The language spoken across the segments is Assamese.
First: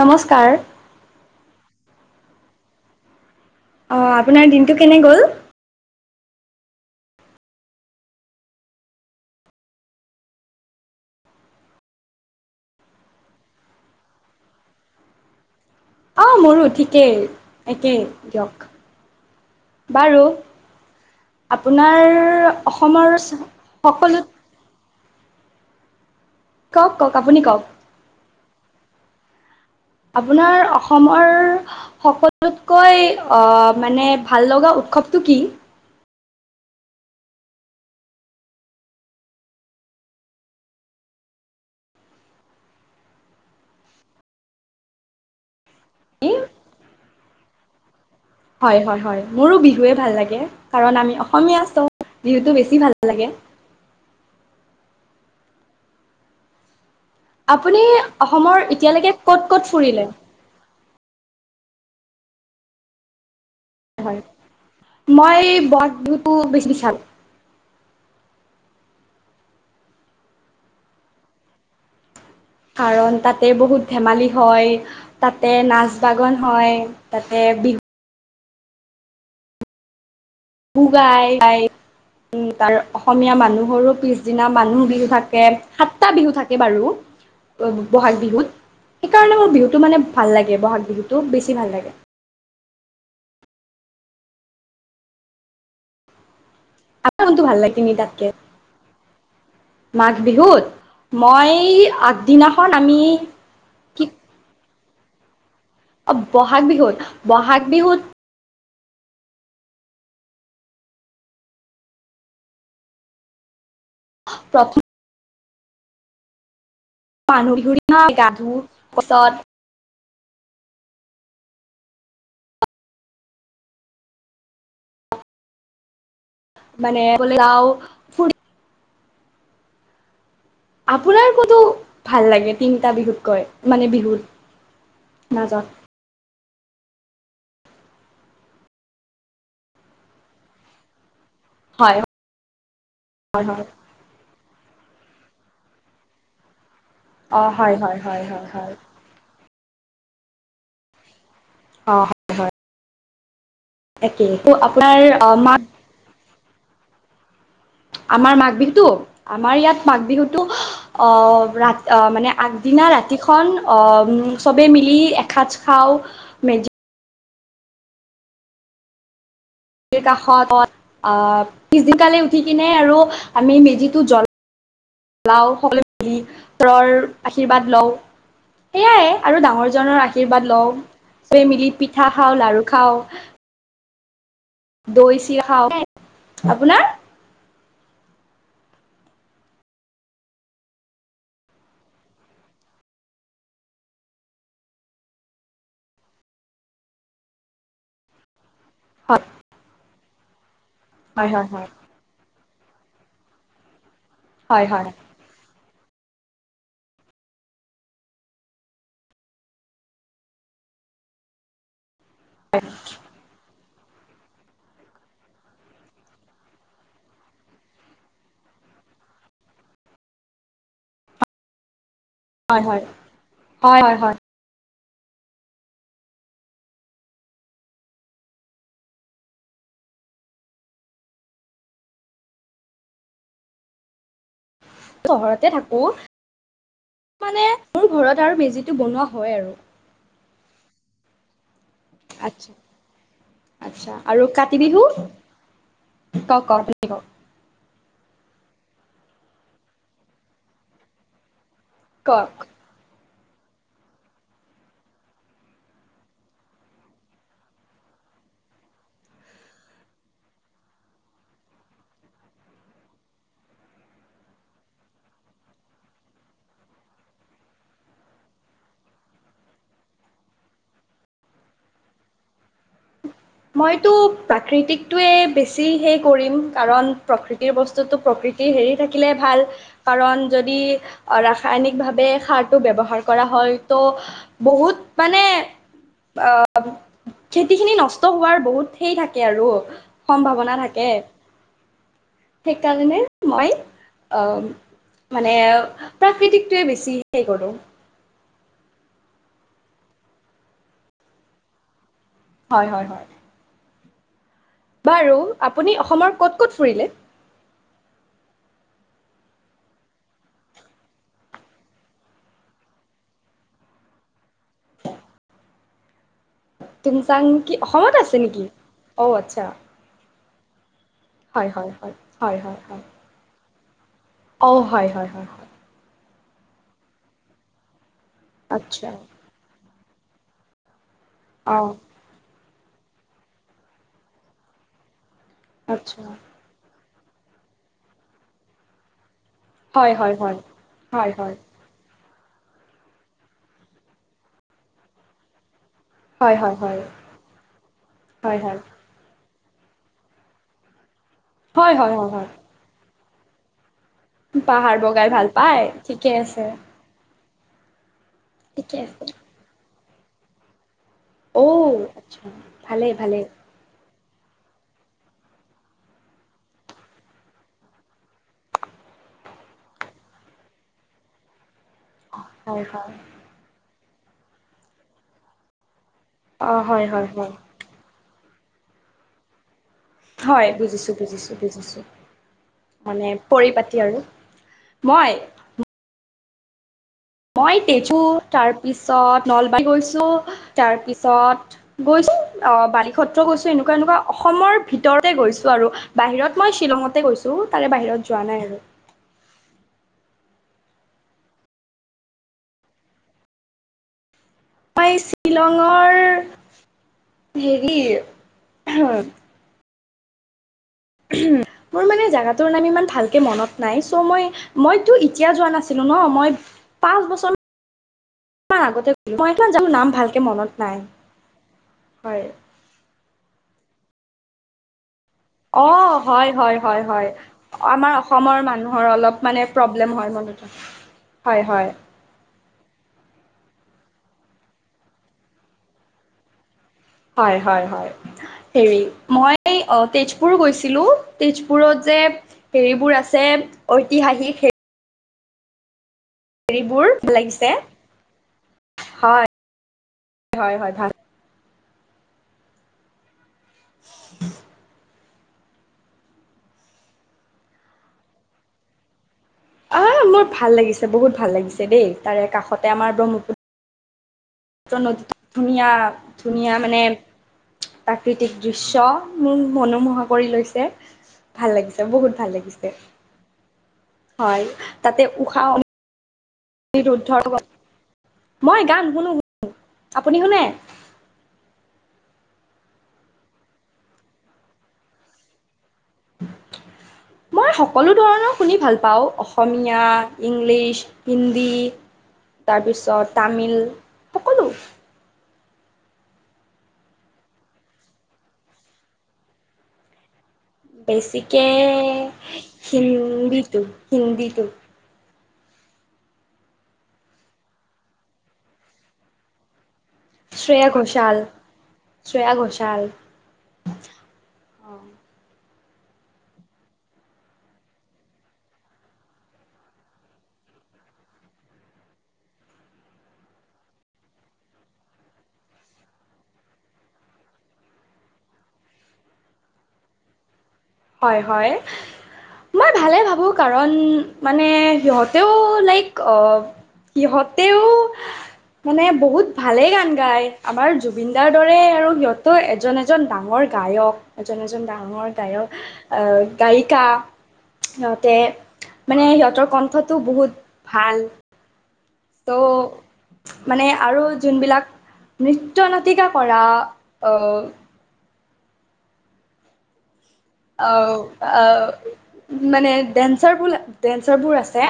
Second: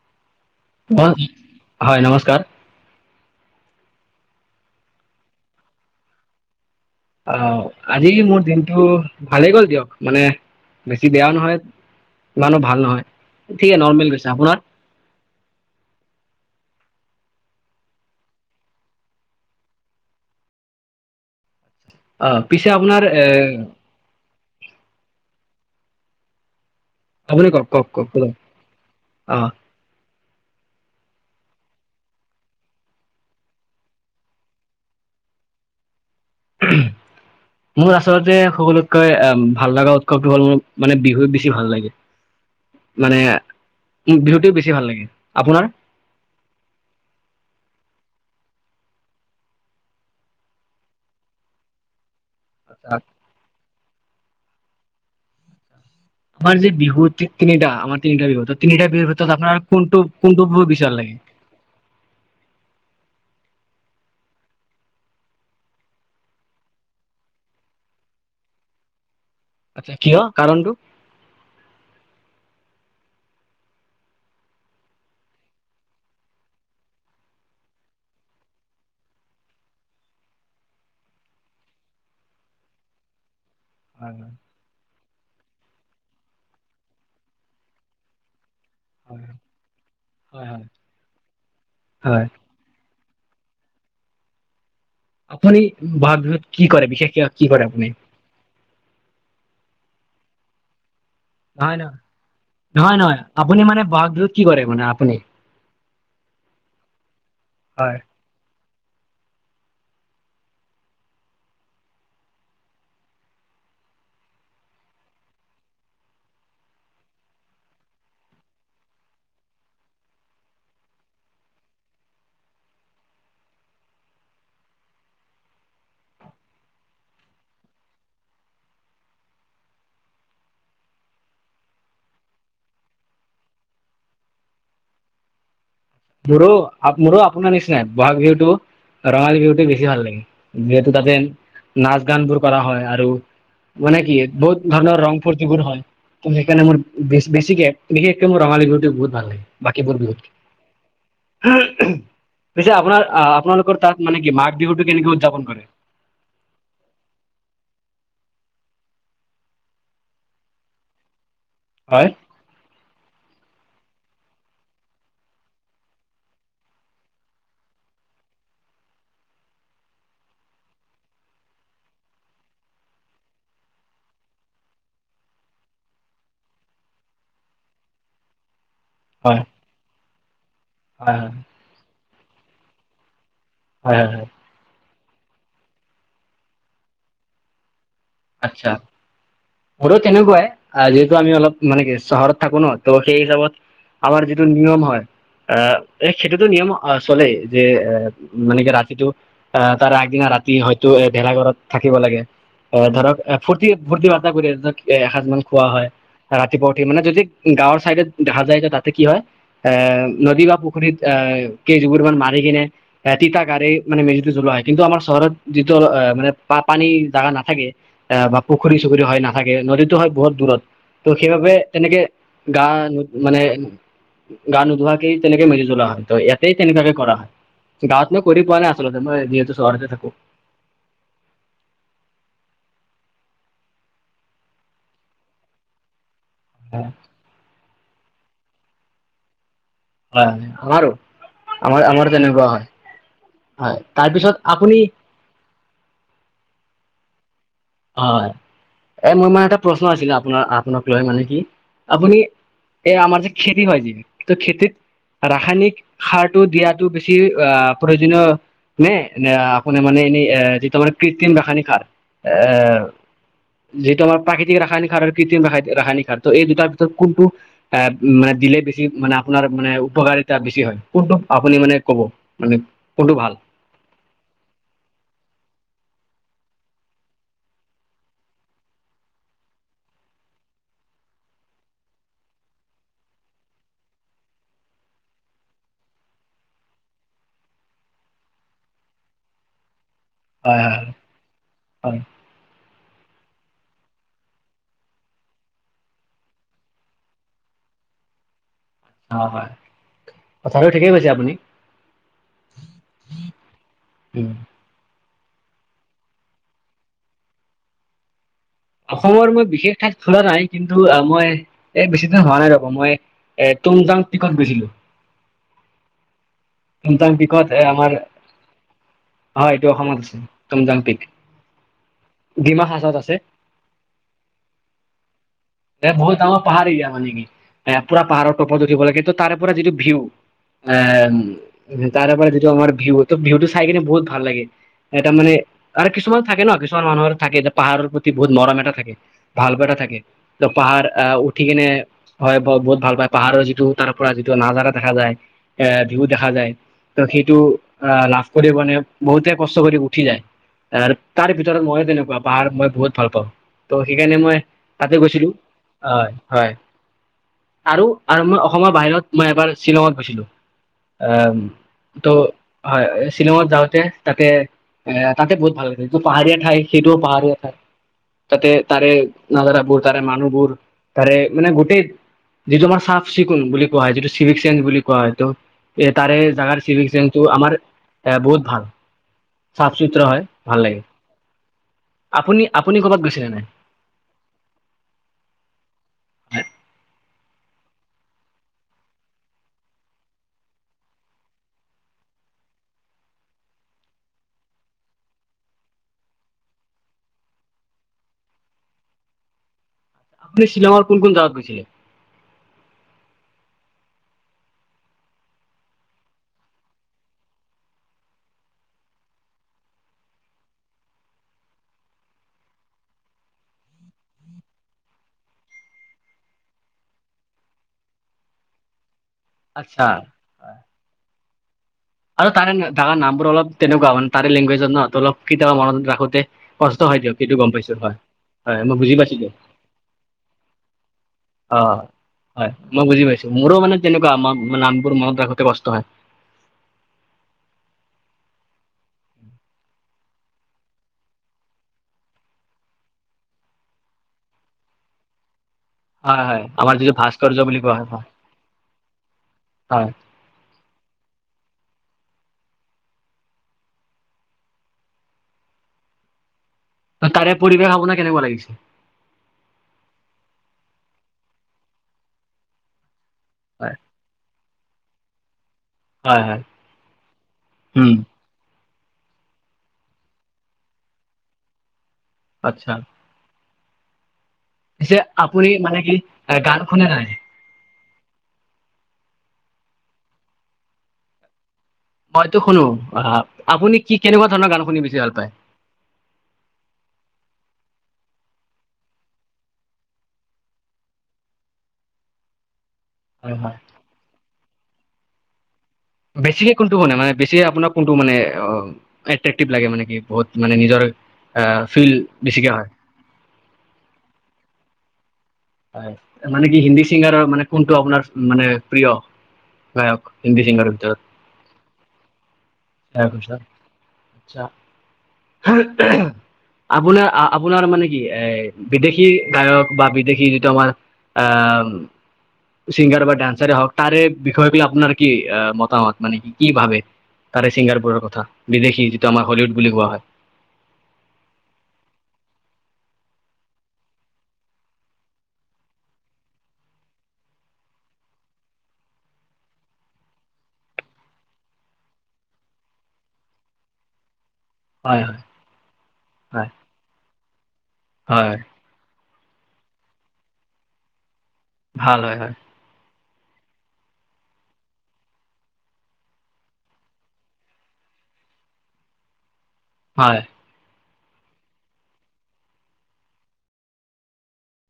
নমস্কাৰ অ হয় নমস্কাৰ অ আপোনাৰ দিনটো কেনে গ'ল? আহ আজি মোৰ দিনটো ভালেই গ'ল দিয়ক, মানে বেছি বেয়াও নহয় ইমানো ভাল নহয় ঠিকে নৰ্মেল কৈছো আপোনাৰ অ মোৰো ঠিকেই একেই দিয়ক বাৰু আপোনাৰ আহ পিছে আপোনাৰ অসমৰ এ সকলো। আপুনি কওক কওক কওক অ। আপোনাৰ অসমৰ সকলোতকৈ অ মানে ভাল লগা। উৎসৱ তো কি। [unintelligible] মোৰ আচলতে সকলোতকৈ আহ ভাল লগা উৎসৱটো হ'ল মোৰ মানে বিহু বেছি ভাল লাগে। মানে বিহুটো বেছি ভাল লাগে আপোনাৰ? হয় হয় হয় মোৰো বিহুৱে ভাল লাগে, কাৰণ আমি অসমীয়া বিহুটো বেছি আচ্ছা, ভাল লাগে। আমাৰ যে বিহুত। তিনিটা আপুনি তিনিটা বিহু অসমৰ তিনিটা বিহু এতিয়ালৈকে ভিতৰত ক'ত আপোনাৰ ক'ত কোনটো ফুৰিলে কোনটো বহুত বেছি ভাল লাগে। মই বহাগ বিহুটো বেছি ভাল্। আচ্ছা কিয় কাৰণটো? কাৰণ তাতে বহুত ধেমালি হয়, তাতে নাচ গান হয় তাতে। বিহু। গাই গাই উ তাৰ অসমীয়া মানুহ। গৰুৰ হয় হয় পিছদিনা মানুহ বিহু থাকে। সাতটা বিহু থাকে বাৰু বহাগ বিহুত। হয় সেইকাৰণে মোৰ বিহুটো মানে ভাল হয় লাগে হয় বহাগ বিহুটো বেছি ভাল লাগে। হয় আপুনি বহ বিহত কি কৰে আমাৰ বিশেষকে কোনটো কি ভাল কৰে লাগে আপুনি। তিনিটাতকে মাঘ বিহুত। মই নয় নহয় আগদিনাখন নহয় আমি নহয় আপুনি মানে বহাগ বিহত কি কৰে মানে আপুনি। অ বহাগ বিহুত বহাগ হয় বিহুত। প্ৰথম। মানুহ বিহুৰ নহ গা ধোৱাৰ পিচত। মানে যাও ফুৰি। আপোনাৰ কোনটো ভাল লাগে তিনিটা বিহুত কৈ মানে বিহুত। মাজত। মোৰো মোৰো আপোনাৰ নিচিনাই বহাগ বিহুটো। ৰঙালী বিহুত বেছি ভাল লাগে যিহেতু তাতে। হয় নাচ গান বোৰ কৰা হয় আৰু হয় হয় মানে কি বহুত। ধৰণৰ ৰং ফূৰ্তিবোৰ হয়, ত সেইকাৰণে মোৰ অ বেছিকে হয় হয় হয় বিশেষকে মোৰ হয় ৰঙালী হয় বহুত ভাল লাগে। বাকীবোৰ বিহুত, অ হয় হয় পিছে আপোনাৰ আপোনালোক। তাত মানে একেই কি মাঘ বিহুতটো আপোনাৰ কেনেকে উদযাপন মাক কৰে? আমাৰ মাঘ বিহুতো? আমাৰ ইয়াত মাঘ বিহুতো অ। অ হয় মানে আগদিনা ৰাতি। খন চবেই মিলি এসাঁজ খাওঁ মেজী। কাষত পিছদিনকালে উঠি কিনে আৰু আমি মেজিটো জ্বল। লাওঁ সকলে মিলি তৰৰ আশীৰ্বাদ লওঁ। সেয়াই আৰু হয় ডাঙৰজনৰ আশীৰ্বাদ লওঁ হয় হয় চবে মিলি পিঠা খাওঁ লাৰু খাওঁ। হয়, হয়, হয়। দৈ চিয়া খাওঁ আপোনাৰ। আচ্ছা। আৰু তেনেকুৱাই যিহেতু আমি অলপ মানে কি চহৰত থাকো ন ত' সেই হিচাপত। আমাৰ যিটো নিয়ম হয় আহ এই সেইটোতো নিয়ম চলেই যে এ। মানে কিে ৰাতিটো হয়, আহ তাৰ আগদিনা ৰাতি হয়তো এ হয়, ভেলাঘৰত হয়, থাকিব লাগে। অঁ ধৰক ফূৰ্তি ফূৰ্তি বাৰ্তা কৰি হয়, হয়, ধক হয়, এসাঁজ মান খোৱা হয়। ৰাতিপুৱা উঠি মানে যদি গাঁৱৰ চাইডে দেখা যায় যে তাতে কি হয়। আ নদী বা পোখৰিত কে যুগুৰবান মাৰ কিনে তিগাৰে। মানে মেজিতে জ্বলোৱা হয় কিন্তু আমাৰ চহৰত যিটো অ মানে পানী জাগা নাপ। থাকে আঁহ বা পুখুৰী চুখুৰী হয় নাথাকে নদীতো হয় বহুত দূৰত ত' সেইবাবে তেনেকে হয়, গা হয়, নু মানে হয়, হয়, হয়। গা নোধোৱা। তেনেকে মিলি জলা হয় ত ইয়াতেই তেনেকাকে কৰা হয় গাঁৱত নো কৰি পোৱা নাই আচলতে মই যিহেতু চহৰতে থাকো [unintelligible] চহৰতে থাকো হয় মানে মোৰ ঘৰত আৰু মেজি এইটো বনোৱা হয় আৰু হয় হয় আমাৰো আমাৰ আমাৰো তেনেকুৱা আচ্ছা, হয়। হয় তাৰপিছত আপুনি কওঁক কওঁক। হয় এ মোৰ মানে এটা প্ৰশ্ন আছিলে আপোনাৰ আপোনাক লৈ মানে কি আপুনি কওক। এ আমাৰ যে খেতি হয় য ত খেতিত। ৰাসায়নিক সাৰটো দিয়াটো বেছি আহ প্ৰয়োজনীয়। নে আপোন মানে এনেই যিটো মান কৃত্ৰিম ৰাসায়নিক সাৰ আহঁ। যিহেটো আৰু প্ৰাকৃতিক ৰাসায়নিক সাৰ আৰু কৃত্ৰিম ৰাসায়নিক সাৰ ত এই দুটাৰ ভিতৰত কোনটো আঁহ মান। দিলে বেছি মানে আপোনাৰ মানে উপকাৰ এটা বেছি হয় কোনটো আপুনি মানে কব মানে। কোনটো ভাল মইতো প্ৰাকৃতিকটোয়ে বেছি। যি সেই কৰিম কাৰণ, প্ৰকিতিৰ বস্তু টো হেৰি থাকিলে ভাল কাৰণ ৰাসায়নিক ভাৱে সাৰটো ব্যৱহাৰ কৰা হয় ত' বহুত মানে আহ খেতি খিনি নষ্ট হোৱাৰ বহুত সেই থাকে। আৰু সম্ভাৱনা হয় হয় থাকে হয় সেইকাৰণে মই। আহ মানে প্ৰাকৃতিকটোৱে বেছি হে কৰোঁ। হয় হয় কথাটো ঠিকেই কৈছে আপুনি। হয় হয় হয়। উম। বাৰু আপুনি অসমৰ ক'ত ক'ত ফুৰিলে অসমৰ মই বিশেষ ঠাইত খোলা নাই কিন্তু আহ মই এ বেছি দিন হোৱা নাই ৰব মই এ তুম জাং পিকত গৈছিলো। [unintelligible] তুম জাং তুমচাং পিকত কি এ অসমত আমাৰ আছে নেকি অ' আচ্ছা হয় এইটো অসমত আছে তুম জাং পিক হয় হয় ডিমা হয়। হাচাওত আছে অঁ হয়, হয়, হয়, হয়। এ বহুত ডাঙৰ পাহাৰ এৰিয়া মানে কি এ পুৰা পাহাৰৰ ওপৰত উঠিব আচ্ছা লাগে ত তাৰে পৰা যিটো। অঁ [unintelligible] টো ভিউ ত ভিউটো চাই কিনে বহুত ভাল লাগে এটা মানে আৰু আচ্ছা কিছুমান থাকে ন কিছুমান মানুহৰ থাকে যে পাহাৰৰ প্ৰতি বহুত মৰম এটা থাকে ভাল প এটা হয় থাকে। হয় হয় ত পাহাৰ অ হয় হয় উঠি কেনে হয় বহুত ভাল পায় পাহাৰৰ যিটো তাৰ পৰা যিটো নাজাৰা দেখা যায়। এ ভিউ দেখা হয় যায় হয় হয় ত সেইটো আহ লাভ হয় কৰি হয় মানে বহুতে কষ্ট কৰি উঠি যায় আৰু তাৰ ভিতৰত হয় মইয়ে হয় হয় তেনেকুৱা হয় পাহাৰ মই বহুত ভাল পাওঁ। ত' সেইকাৰণে মই পাহাৰ তাতে বগাই ভাল গৈছিলোঁ পায় ঠিকে হয় আছে হয়। আৰু আৰু মই অসমৰ ঠিকে আছে বাহিৰত মই এবাৰ শ্বিলঙত গৈছিলোঁ। আ অ' আচ্ছা ত' ভালেই হয় ভালেই শ্বিলংত যাওঁতে। তাতে এ তাতে বহুত ভাল লাগিছে যিটো পাহাৰীয়া ঠাই সেইটোও পাহাৰীয়া ঠাই। তাতে তাৰে নাজাৰা বহুত। তাৰে মানুহবোৰ তাৰে মানে গোটেই যিটো হয় আমাৰ হয় চাফ চিকুণ বুলি কোৱা হয় যিটো চিভিক চেঞ্জ বুলি কোৱা হয়টো এ তাৰে জাগাৰ অঁ হয় চিভিক হয় চেঞ্জটো হয় আমাৰ বহুত ভাল। চাফ চিকুণ হয় ভাল লাগে বুজিছোঁ বুজিছোঁ বুজিছোঁ আপুনি আপুনি ক'ৰবাত মানে গৈছিলে নাই পৰিপাতি আৰু। মই। [unintelligible] মই তেজু তাৰপিছত নলবাৰীত গৈছোঁ তাৰ পিছত গৈছোঁ বালি সত্ৰও গৈছোঁ এনেকুৱা এনেকুৱা অসমৰ ভিতৰতে গৈছোঁ আৰু বাহিৰত মই শ্বিলঙতে গৈছোঁ। তাৰে বাহিৰত যোৱা নাই আৰু। আপু শ্বিলংঙৰ কোন কোন জাগাত গৈছিলে? মই শ্বিলঙৰ হেৰি। [unintelligible] মোৰ মানে জাগাটোৰ নাম ইমান ভালকে মনত নাই চ মই মইতো এতিয়া যোৱা নাছিলোঁ ন মই। পাঁচ বছৰ আগতে মইমান যামো আচ্ছা নাম ভালকে মনত নাই। হয়। আৰু তাৰেঙাৰ নামবোৰ অলপ তেনেকুৱা মানে তাৰে লেংগুৱেজত নহ ত অলপ। কেতিয়াবা অ মনত ৰাখোতে হয় হয় কষ্ট হয় হয় দিয়ক সেইটো গম পাইছো আমাৰ হয় অসমৰ হয় মই মানুহৰ বুজি পাইছো অলপ দিয়ক মানে প্ৰব্লেম হয় ম [unintelligible] অ হয় মই বুজি পাইছোঁ। মোৰো মানে তেনেকুৱা আম মানে নামবোৰ মনত ৰাখোতে কষ্ট হয়। হয় হয় হয়। হেৰি মই অ তেজপুৰ গৈছিলোঁ তেজপুৰত যে হেৰিবোৰ আছে। ঐতিহাসিকে। হয় হয় আমাৰ যিটো ভাল ভাস্কৰ্য লাগিছে বুলি কোৱা হয় হয়। হয় হয় হয় হয় ভাল [unintelligible] তাৰে পৰিৱেশ আপোনাৰ কেনেকুৱা লাগিছে? আহ মোৰ ভাল লাগিছে বহুত ভাল লাগিছে দেই তাৰে কাষতে আমাৰ ব্ৰহ্মপু হয় নদীত ধুনীয়া হয় হয় ধুনীয়া মানে উম প্ৰাকৃতিক দৃশ্য। দৃশ্য মোৰ মনোমোহা কৰি লৈছে ভাল লাগিছে বহুত ভাল আচ্ছা লাগিছে। হয় পিছে তাতে উষা আপুনি মানে কি গান শুনে নাই? অনিৰুদ্ধ মই গান শুনো শুনো আপুনি শুনে? মইতো শুনো আহ আপুনি কি কেনেকুৱা ধৰণৰ গান শুনি বেছি ভাল পায়? [unintelligible] মই সকলো ধৰণৰ শুনি ভাল পাওঁ অসমীয়া, ইংলিছ, হিন্দী। তাৰপিছত হয় হয় তামিল সকলো। বেছিকে কোনটো হোনে মানে বেছি আপোনাক কোনটো মানে এট্ৰেক্টিভ লাগে মানে কি বহুত। মানে নিজৰ বেছিকে ফিল বেছিকে হয় হিন্দীটো হিন্দীটো। হয় মানে কি হিন্দী চিংগাৰৰ মানে কোনটো আপোনাৰ মানে প্ৰিয়? গায়ক হিন্দী শ্ৰেয়া চিংগাৰ ভিতৰত। ঘোষাল শ্ৰেয়া ঘোষাল আহ হয় আপোনাৰ আপোনাৰ মানে কি এ বিদেশী গায়ক বা বিদেশী আমাৰ আ ছিংগাৰ বা ডান্সাৰে হওক তাৰে বিষয় গিলা আপোনাৰ কি মতামত মানে কি কি ভাবে তাৰে ছিংগাৰবোৰৰ কথা বিদেশী যিটো আমাৰ হলিউড বুলি কোৱা হয় হয় হয় মই ভালে ভাবো কাৰণ মানে সিহঁতেও লাইক অ সিহঁতেও মানে বহুত ভালে গান গাই আমাৰ জুবিনদাৰ দৰে আৰু সিহঁতো এজন এজন ডাঙৰ গায়ক এজন এজন হয় ডাঙৰ গায়ক অহ হয় গায়িকা সিহতে হয় হয় মান নে সিহঁতৰ কণ্ঠটো বহুত ভাল ভাল হয় ত' হয় মানে আৰু যোনবিলাক নৃত্য নাটিকা কৰা আ হয় অ আ মানে ডেন্সাৰবোৰ আছে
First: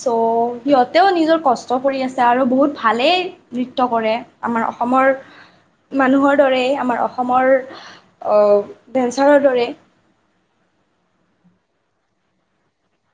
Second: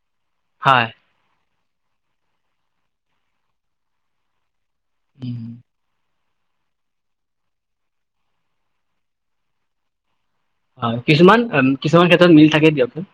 চ' সিহঁতেও নিজৰ কষ্ট কৰি আছে আৰু বহুত ভালেই নৃত্য কৰে আমাৰ অসমৰ হয় মানুহৰ দৰে আমাৰ অসমৰ ডেন্সাৰৰ দৰে হয় কিছুমান কিছুমান ক্ষেত্ৰত মিল থাকেই দিয়কচোন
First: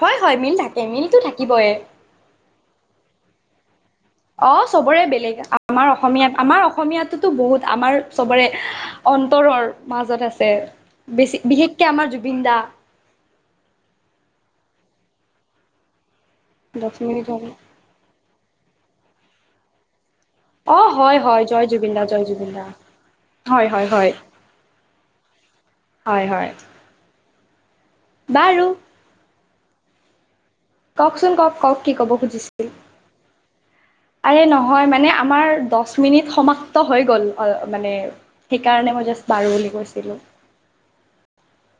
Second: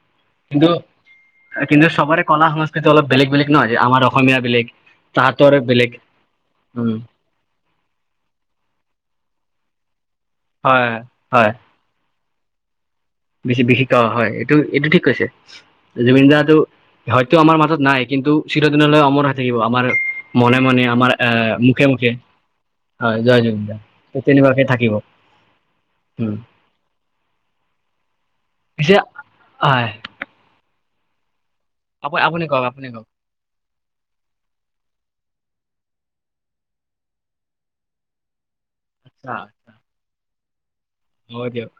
হয় হয় মিল কিন্তু থাকে মিলটো থাকিবই কিন্তু চবৰে কলা সংস্কৃতি অলপ বেলেগ বেলেগ নহয় আমাৰ অসমীয়া অ বেলেগ চবৰে বেলেগ তাহাঁতৰ আমাৰ বেলেগ অসমীয়া আমাৰ উম অসমীয়াটোতো বহুত আমাৰ চবৰে অন্তৰৰ মাজত আছে হয় বেছি হয় বিশেষকে আমাৰ জুবিন দা বেছি বিশেষকে হয় এইটো এইটো ঠিক কৈছে জুবিনদা লক্ষ্মী হয়তো আমাৰ মাজত নাই কিন্তু চিৰদিনলৈ অমৰ হৈ থাকিব আমাৰ মনে অ মনে আমাৰ হয় আ হয় জয় মুখে জুবিন দা মুখে জয় জুবিন দা হয় জয় জুবিন দা হয় হয় তেনেকোৱাকে থাকিব হয় উম হয় বাৰু পিছে হয় কওকচোন কওক কওক কি ক'ব আপুনি আপুনি কওক খুজিছিল আপুনি কওক আৰে নহয় মানে আমাৰ দচ মিনিট সমাপ্ত হৈ গ'ল মানে সেইকাৰণে মই জাষ্ট বাৰু বুলি কৈছিলোঁ হয় দিয়ক